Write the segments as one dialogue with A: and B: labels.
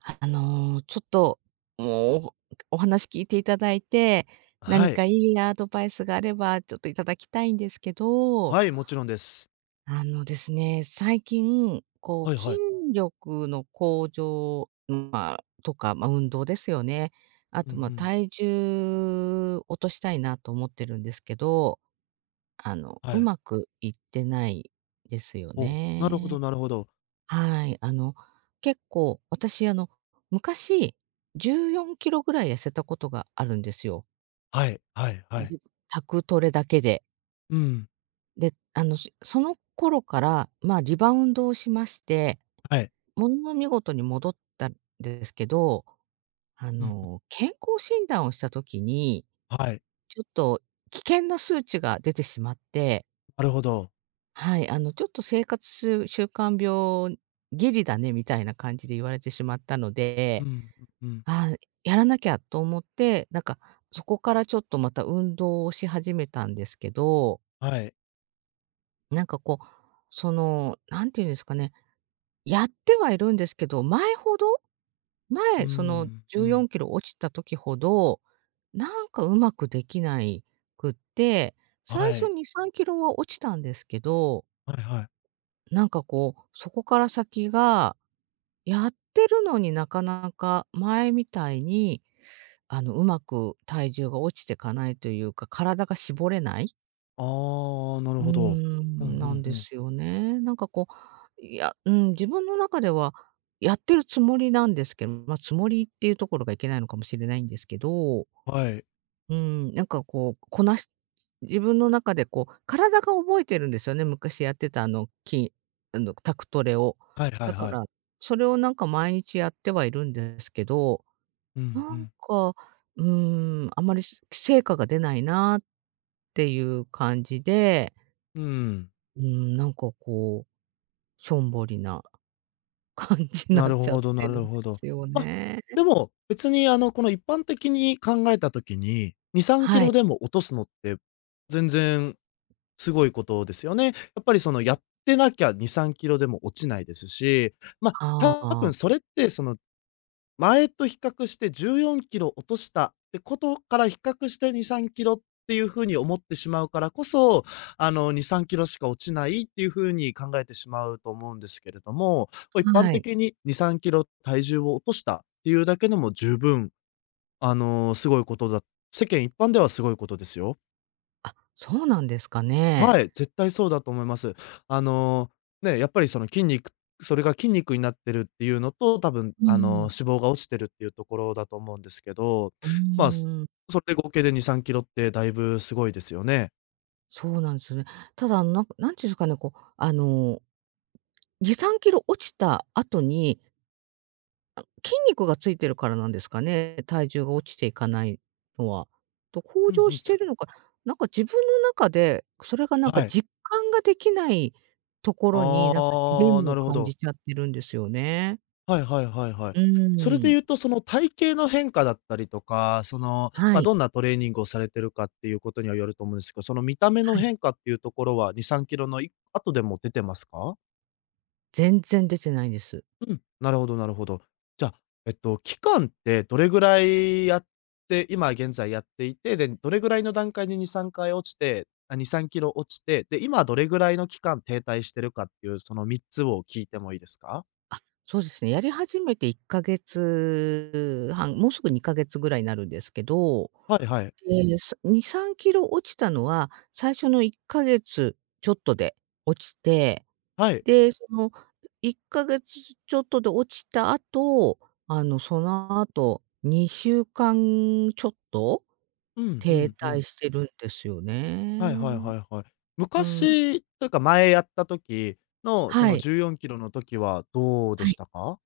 A: はい、あの、ちょっともうお話聞いて頂いて、
B: は
A: 何
B: い。
A: か良いなアドバイスがあればちょっと頂きたいんですけど。
B: はい、もちろんです。
A: あのですね、最近こ
B: はい
A: う、筋
B: はい。
A: 力の向上、ま、とか、ま、運動ですよね。あ
B: うんう
A: と、ま、
B: ん。
A: 体重落としたいなと思ってるんですけど、あの、
B: は
A: う
B: い。
A: まくいってないですよ
B: お、なるほど
A: ね。
B: なるほど。
A: はい、あの、結構、私、あの、昔、14キロぐらい痩せたことがあるんですよ。
B: はい、はい、はい。
A: じ宅トレだけで。
B: うん。
A: で、あの、そその頃から、ま、リバウンドをしまして、
B: はい。
A: ものの見事に戻った、ですけど。あ
B: うん。
A: の、健康診断をした時に、
B: はい。
A: ちょっと危険な数値が出てしまって。
B: なるほど。
A: はい、あの、「ちょっと生活すう習慣病ギリだね」みたいな感じで言われてしまったの
B: う
A: で。
B: ん、うん。
A: 「ああ、やらなきゃ」と思って、なんかそこからちょっとまた運動をし始めたんですけど。
B: はい。
A: なんか、こう、その、なんていうんですかね、やってはいるんですけど、前ほど
B: うー
A: 前、その、
B: ん、
A: じゅ
B: う
A: うよん
B: ん。
A: きろ落ちた時ほど、なんかうまくできないくって、
B: あ、
A: 最
B: は
A: 初
B: い。
A: 2、3キロは落ちたんですけど、
B: はいはい。
A: なんか、こう、そこから先が、やってるのになかなか前みたいに、あの、上手く体重が落ちてかないというか、体が絞れない。
B: ああ、あ、な
A: う
B: る
A: ー
B: ほど。うんう
A: ん、なん
B: ん
A: で
B: うん。
A: すよね。なんか、こ、いや、うん、自分の中ではやってるつもりなんですけま、つもりっていうところがいけないのかもしれないんですけど。う
B: はい。
A: ーん、なんか、こう、こなし自分の中で、こう、体が覚えてるんですよね、昔やってた、あの、きあの、宅トレを。
B: はいは
A: だ
B: い
A: か
B: はい。
A: ら、それを、なんか、毎日やってはいるんですけど、
B: うんう
A: なん
B: ん。
A: か、うーん、あまりし成果が出ないな、っていう感じで
B: うーん。
A: うーん、なんか、こう、しょんぼりな感じな
B: な
A: っ
B: る
A: ちゃっ
B: ほどな
A: てるん
B: る
A: で
B: ほど。
A: すよ
B: あ、
A: ね。
B: でも、別に、あの、この、一般的に考えた時に、にさんき
A: は
B: ろ
A: い。
B: でも落とすのって、全然すごいことですよね。やっぱり、その、やってなきゃ2、3キロでも落ちないですし、ま、
A: はあ、
B: 多
A: あ
B: 分
A: あ。
B: それって、その、前と比較して14キロ落としたってことから比較して2、3キロっていう風に思ってしまうからこそ、あの、2、3キロしか落ちないっていう風に考えてしまうと思うんですけれども、お、一
A: ん、
B: 般
A: はい。
B: 的に2、3キロ体重を落としたっていうだけでも十分、あの、すごいことだ世間一般ではすごいことですよ。
A: あ、そうなんですかね？
B: はい、絶対そうだと思います。あ
A: あ。
B: の、ね、やっぱりその筋肉それが筋肉になってるっていうのと、たぶん
A: う
B: あの
A: ん。
B: 脂肪が落ちてるっていうところだと思うんですけど。
A: う
B: まあ、す、
A: ーん。
B: それで合計で2、3キロってだいぶすごいですよね。
A: そうなんすよね。ただ、ん、なんか、何ちゅんすかね、こう、あの、2、3キロ落ちた後に筋肉が付いてるからなんですかね、体重が落ちていかないのは。と、向
B: うん
A: 上
B: うん。
A: してるのか、なんか自分の中で、それが何か
B: はい。
A: 実感ができないところに、何かジレ
B: ああ、
A: ンマ
B: な
A: を
B: るほ
A: 感
B: ど。
A: じちゃってるんですよね。
B: はいはいはいはい。
A: う
B: それで
A: ん。
B: 言うと、その体型の変化だったりとか、その、
A: は
B: まあ、
A: い。
B: どんなトレーニングをされてるかっていうことにはよると思うんですけど、その見た目の
A: はい。
B: 変化っていうところは、2、3キロのい後でも出てますか？
A: 全然出てないんです。
B: うん、なるほどなるほど。じゃ、えっと、期間ってどれぐら
A: はい。
B: いやって、今現在やっていて、で、どれぐらいの段階で2、3回落ちて、あ、2、3キロ落ちて、で、今どれぐらいの期間停滞しているかっていう、その3つを聞いてもいいですか？
A: あ、そうですね。やり始めて1ヶ月半、もうすぐ2ヶ月ぐらいになるんですけど、
B: はいはい。
A: え、2、3kg落ちたのは、最初の1ヶ月ちょっとで落ちて、
B: はい。
A: で、その1ヶ月ちょっとで落ちた後、あの、その後、2週間ちょっと
B: うんう
A: 停
B: んう
A: 滞
B: ん。
A: してるんですよ
B: はいはい
A: ね。
B: はいはい。
A: うん。
B: 昔というか、前やった時の、そ
A: は
B: の
A: い。
B: 14kgの時はどうで
A: は
B: し
A: い。
B: たか？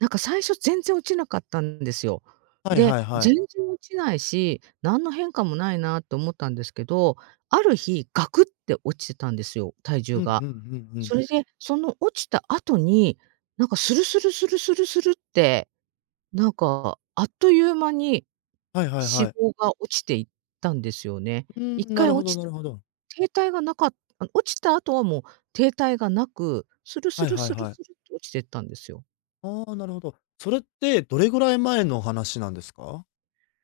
A: なんか最初全然落ちなかったんですよ。
B: はい
A: で、
B: はいは
A: 全
B: い。
A: 然落ちないし、何の変化もないなと思ったんですけど、ある日ガクって落ちてたんですよ、体重
B: うん
A: が。
B: うんうんうん。
A: それで、その落ちた後に、なんかスルスルスルスルスルって、なんかあっという間に
B: はいはいは
A: 脂
B: い。
A: 肪が落ちていったんですよね。
B: う
A: いっ
B: ーん、な
A: かい
B: るほ
A: 落
B: ど
A: ち
B: な
A: た
B: る
A: ら
B: ほど。
A: 停滞がなかった、落ちた後はもう停滞がなく、スルス
B: はい
A: ル
B: はい
A: スル
B: はい。
A: スルと落ちてったんですよ。
B: ああ、なるほど。それって、どれぐらい前の話なんですか？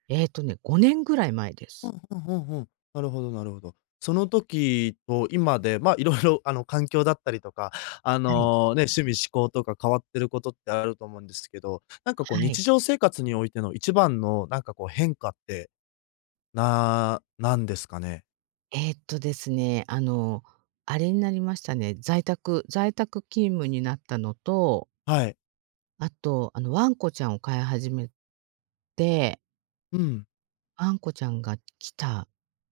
A: ええとね、5年ぐらい前で
B: ふ
A: す。
B: んふんふんふん。なるほどなるほど。その時と今で、ま、色々あの、環境だったりとか、あ
A: はい。
B: の、ね、趣味嗜好とか変わってることって、あると思うんですけど、なんかこう
A: は
B: 日
A: い。
B: 常生活においての一番のなんかこう変化って、ななんですかね？
A: えっとですね、あの、あれになりましたね。在宅在宅勤務になったのと
B: はい。
A: あと、あのワンコちゃんを飼い始めて
B: うん。
A: ワンコちゃんが来た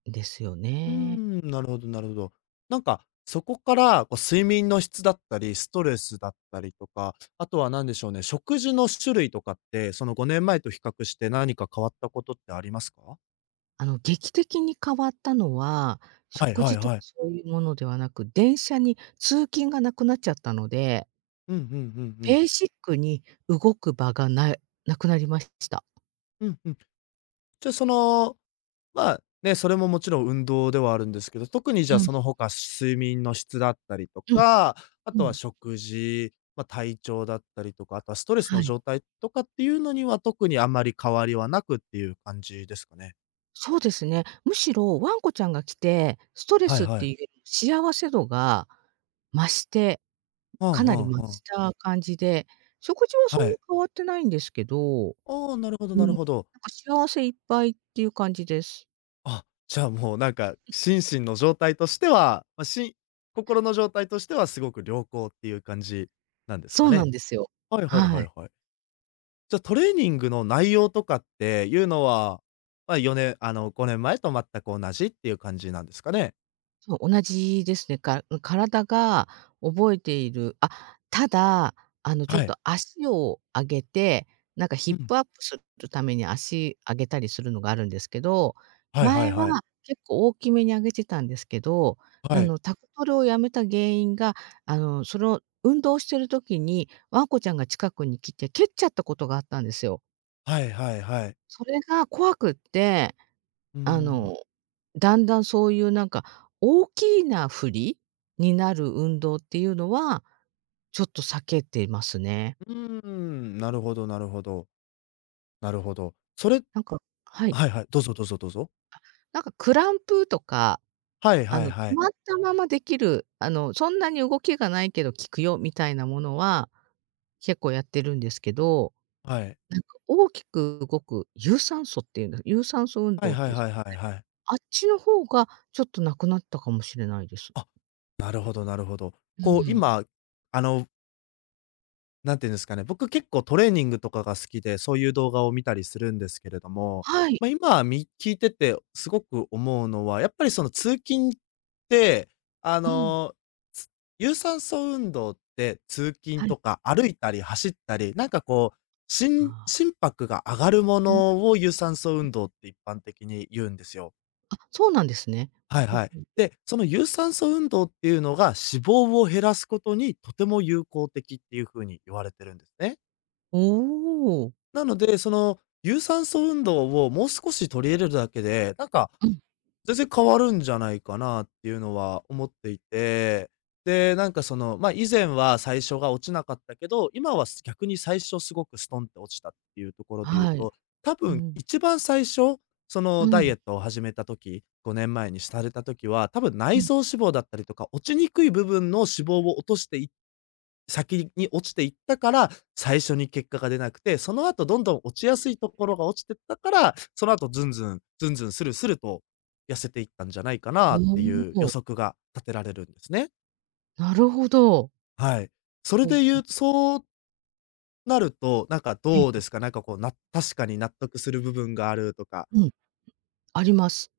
A: んですよ
B: うー
A: ね。
B: ん、なるほどなるほど。なんか、そこから、こう睡眠の質だったり、ストレスだったりとか、あとは何でしょうね、食事の種類とかって、その5年前と比較して何か変わったことってありますか？
A: あの、劇的に変わったのは、
B: はい
A: 食
B: はい
A: 事とか
B: はい。
A: そういうものではなく、電車に通勤がなくなっちゃったので
B: うんうんうんうん。
A: ベーシックに動く場がなうなくなりましした。
B: うん-うん。じゃ、その、まあ、ね、それももちろん運動ではあるんですけど、特にじ
A: う
B: ゃあ
A: ん。
B: その他睡眠の質だったりと
A: うん。
B: か、あ
A: う
B: とは
A: ん。
B: 食事、ま、体調だったりとか、あとはストレスの
A: はい。
B: 状態とかっていうのには、特にあんまり変わりはなくっていう感じですかね？
A: そうですね、むしろワンコちゃんが来て、ストレ
B: はい
A: スっ
B: はい。
A: て 幸せ度が増して
B: はあ
A: かなり増
B: はあはあ。
A: した感じで、食事はそ
B: は
A: んな
B: い。
A: 変わってないんですけど、
B: ああ、なるほど
A: う
B: な
A: ん、
B: る
A: なん
B: ほど。
A: か幸せいっぱいっていう感じです。
B: あ、じゃあ、もうなんか、心 身の状態としては、ま、しん心の状態としてはすごく良好っていう感じなんです
A: そ
B: か
A: うな
B: ね？
A: んですよ。
B: はいはい
A: は
B: は
A: い。
B: いはい。じゃ、トレーニングの内容とかっていうのは、まあ、よねあの、5年前と全く同じっていう感じなんですかね？
A: そう、同じですね。か、ん、体が覚えているあ、ただ、あのちょっ
B: はい。
A: と脚を上げて、なんかヒ
B: う
A: ッ
B: ん。
A: プアップするために脚上げたりするのがあるんですけど、
B: はいはい
A: 前は
B: はい。
A: 結構大きめに上げてたんですけど
B: は
A: な
B: い。
A: の、宅トレを止めた原因が、あの、その、運動してる時に、ワンコちゃんが近くに来て蹴っちゃったことがあったんですよ。
B: はいはいはい。
A: それが怖くって、
B: うー
A: あ
B: ん。
A: の、だんだんそういうなんか大きいなフリになる運動っていうのは、ちょっと避けていますね。
B: うん、なるほどなるほど。なるほど。それ
A: なんかはい。
B: はいはい、どうぞどうぞどうぞ。
A: なんかクランプとか、
B: はい
A: あ
B: はい
A: の、止
B: はい。
A: まったままできる、あの、そんなに動きがないけど効くよみたいなものは、結構やってるんですけど、
B: はい。
A: なんか大きく動く、有酸素っていうんだ、有酸素運
B: はい
A: 動っ
B: は
A: て
B: い はいはいはい。
A: あっちの方がちょっとなくなったかもしれないです。
B: あ、なるほどなるほど。
A: う
B: こう、
A: ん。
B: 今、あのなんて言うんですかね、僕結構トレーニングとかが好きで、そういう動画を見たりするんですけれども、
A: はい。
B: ま、今み聞いててすごく思うのは、やっぱりその通勤って、あ
A: うん。
B: の、有酸素運動って、通勤
A: はい。
B: とか、歩いたり走ったり、なんかこう、しん
A: ああ。
B: 心拍が上がるものを有酸素 運動って一般的に言うんですよ。
A: あ、そうなんですね。
B: はいはい。で、その有酸素運動っていうのが脂肪を減らすことに、とても有効的っていう風に言われてるんですね。
A: おお。
B: なので、その有酸素運動をもう少し取り入れるだけで、なんか、
A: うん。
B: 全然変わるんじゃないかなっていうのは思っていて。で、なんかその、ま、以前は最初が落ちなかったけど、今は逆に最初すごくストンって落ちたっていうところで言う
A: はい。
B: と、た
A: う
B: ぶん
A: ん。
B: 一番最初、そ
A: う
B: のダイ
A: ん。
B: エットを始めた時、5年前にされた時は、多分
A: う
B: 内
A: ん。
B: 臓脂肪だったりとか、落ちにくい部分の脂肪を落としてい先に落ちていったから、最初に結果が出なくて、その後どんどん落ちやすいところが落ちてったから、その後ズンズン、ズンズンスルスルと痩せていったんじゃないか
A: ふー
B: なって
A: ん、
B: いう予
A: そ。
B: 測が立てられるんですね。
A: なるほど。
B: はい、それ
A: ほう
B: で
A: ほ
B: 言
A: う。
B: うそうなると、なんか
A: ええ
B: どう
A: え
B: で
A: え。
B: すか？なんかこうな確かに納得する部分があるとか
A: うん。あります。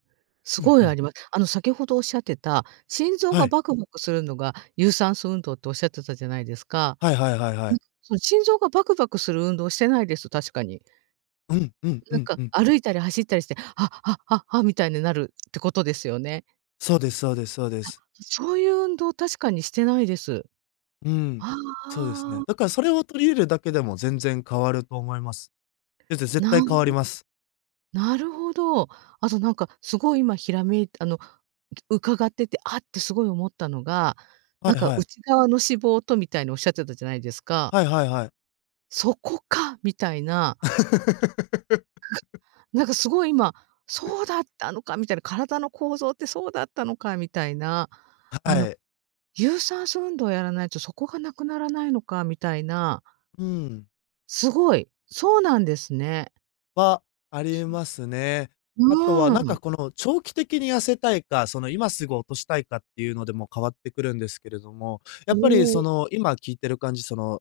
A: す
B: うん
A: ご
B: う
A: いあ
B: ん。
A: ります。あの、先ほど仰ってた、心臓
B: は
A: が
B: い。
A: バクバクするのが、有酸素運動と仰ってたじゃないですか？
B: はいはいはいは
A: うん、
B: い。
A: その心臓がバクバクする運動してないです、確かに。
B: うん、うん、
A: な
B: う
A: ん
B: ん、
A: か
B: うん。
A: 歩いたり走ったりして、はっはっはっは、みたいになるってことですよね？
B: そうですそうですそうで
A: あ、
B: す。
A: そういう運動確かにしてないです。
B: うーん。
A: ああ、
B: そうですね。
A: ああ。
B: だからそれを取り入れだけでも全然変わると思います。え、ぜ絶
A: な
B: 対変わります。
A: なるほど。あとなんか、すごい今閃いてあの、伺ってて、あってすごい思ったのが、
B: は
A: なん
B: い
A: か、
B: はい。
A: 内側の脂肪とみたいに仰ってたじゃないですか？
B: はいはいはい。
A: そこか、みたいな。なんかすごい今、そうだったのかみたいな、体の構造ってそうだったのかみたいな、
B: は
A: あの、
B: はい。
A: 有酸素運動をやらないと、そこが無くならないのかみたいな。
B: うーん。
A: すごい、そうなんですね。
B: は、ありえ ますね。あとはな
A: う
B: ん
A: ん。
B: か、この、長期的に痩せたいか、その、今すぐ落としたいかっていうのでも変わってくるんですけれども、や
A: お
B: っぱりそ
A: お。
B: の、今聞いてる感じ、その...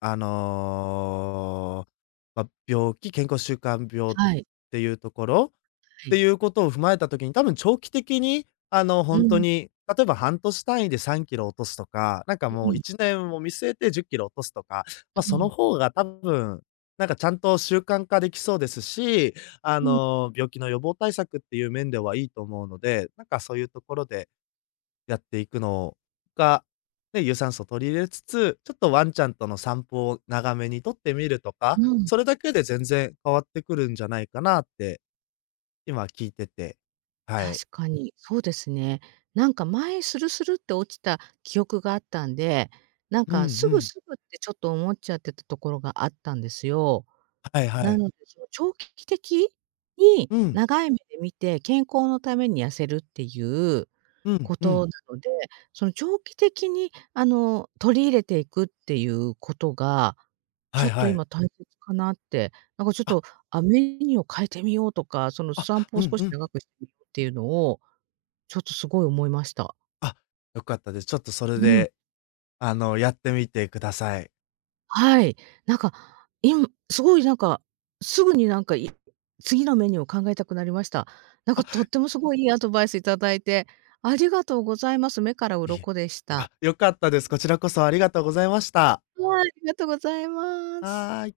B: あの、ま、病気、健康習慣病っ
A: はい。
B: ていうところ？っ
A: は
B: て
A: い。
B: いうことを踏まえた時に、たぶん長期的に、あの、ほ
A: う
B: んと
A: ん。
B: に、例えば半年単位で3キロ落とすとか、なんか
A: う
B: もう、
A: ん。
B: 1年を見据えて10キロ落とすとか、ま、
A: う
B: その
A: ん。
B: 方がたぶん、なんか、ちゃんと習慣化できそうですし、あ
A: うん。
B: の、病気の予防対策っていう面ではいいと思うので、なんかそういうところで、やっていくの、が、ね、有酸素取り入れつつ、ちょっとワンちゃんの散歩を長めにとってみるとか、
A: うん。
B: それだけで全然変わってくるんじゃないかなって、今聞いててはい。
A: 確かに、そうですね。なんか前スルスルって落ちた記憶があったんで、なん
B: うんう
A: かすぐ
B: ん。
A: すぐってちょっと思っちゃってたところがあったんですよ。
B: はいは
A: な
B: い。
A: ので、その長期的？に
B: うん。
A: 長い目で見て、健康のために痩せるっていう、
B: うん、
A: こ
B: う
A: と
B: ん。
A: なので、その長期的にあの、取り入れていくっていうことが、ちょ
B: は
A: っ
B: い
A: と
B: はい。
A: 今大切かなって、なんかちょっ
B: あ。
A: と、あ、メニューを変えてみようとか、その
B: あ、
A: 散歩
B: う
A: を
B: ん
A: 少
B: う
A: し
B: ん。
A: 長く [unintelligible] っていうのを、ちょっと凄い思いました。
B: あ、良かったです。ちょっとそれ
A: うん。
B: で...あの、やってみてください。
A: はい。なんか、い、凄いなんか、すぐになんか、い、次のメニューを考えたくなりました。なんかとっ
B: あ。
A: ても凄い良いアドバイス頂いて、ありがとうございます、目から
B: いえ、
A: 鱗でし
B: あ、
A: た。
B: よかったです。こちらこそありがとうございました。
A: はい、ありがとございます。
B: はい。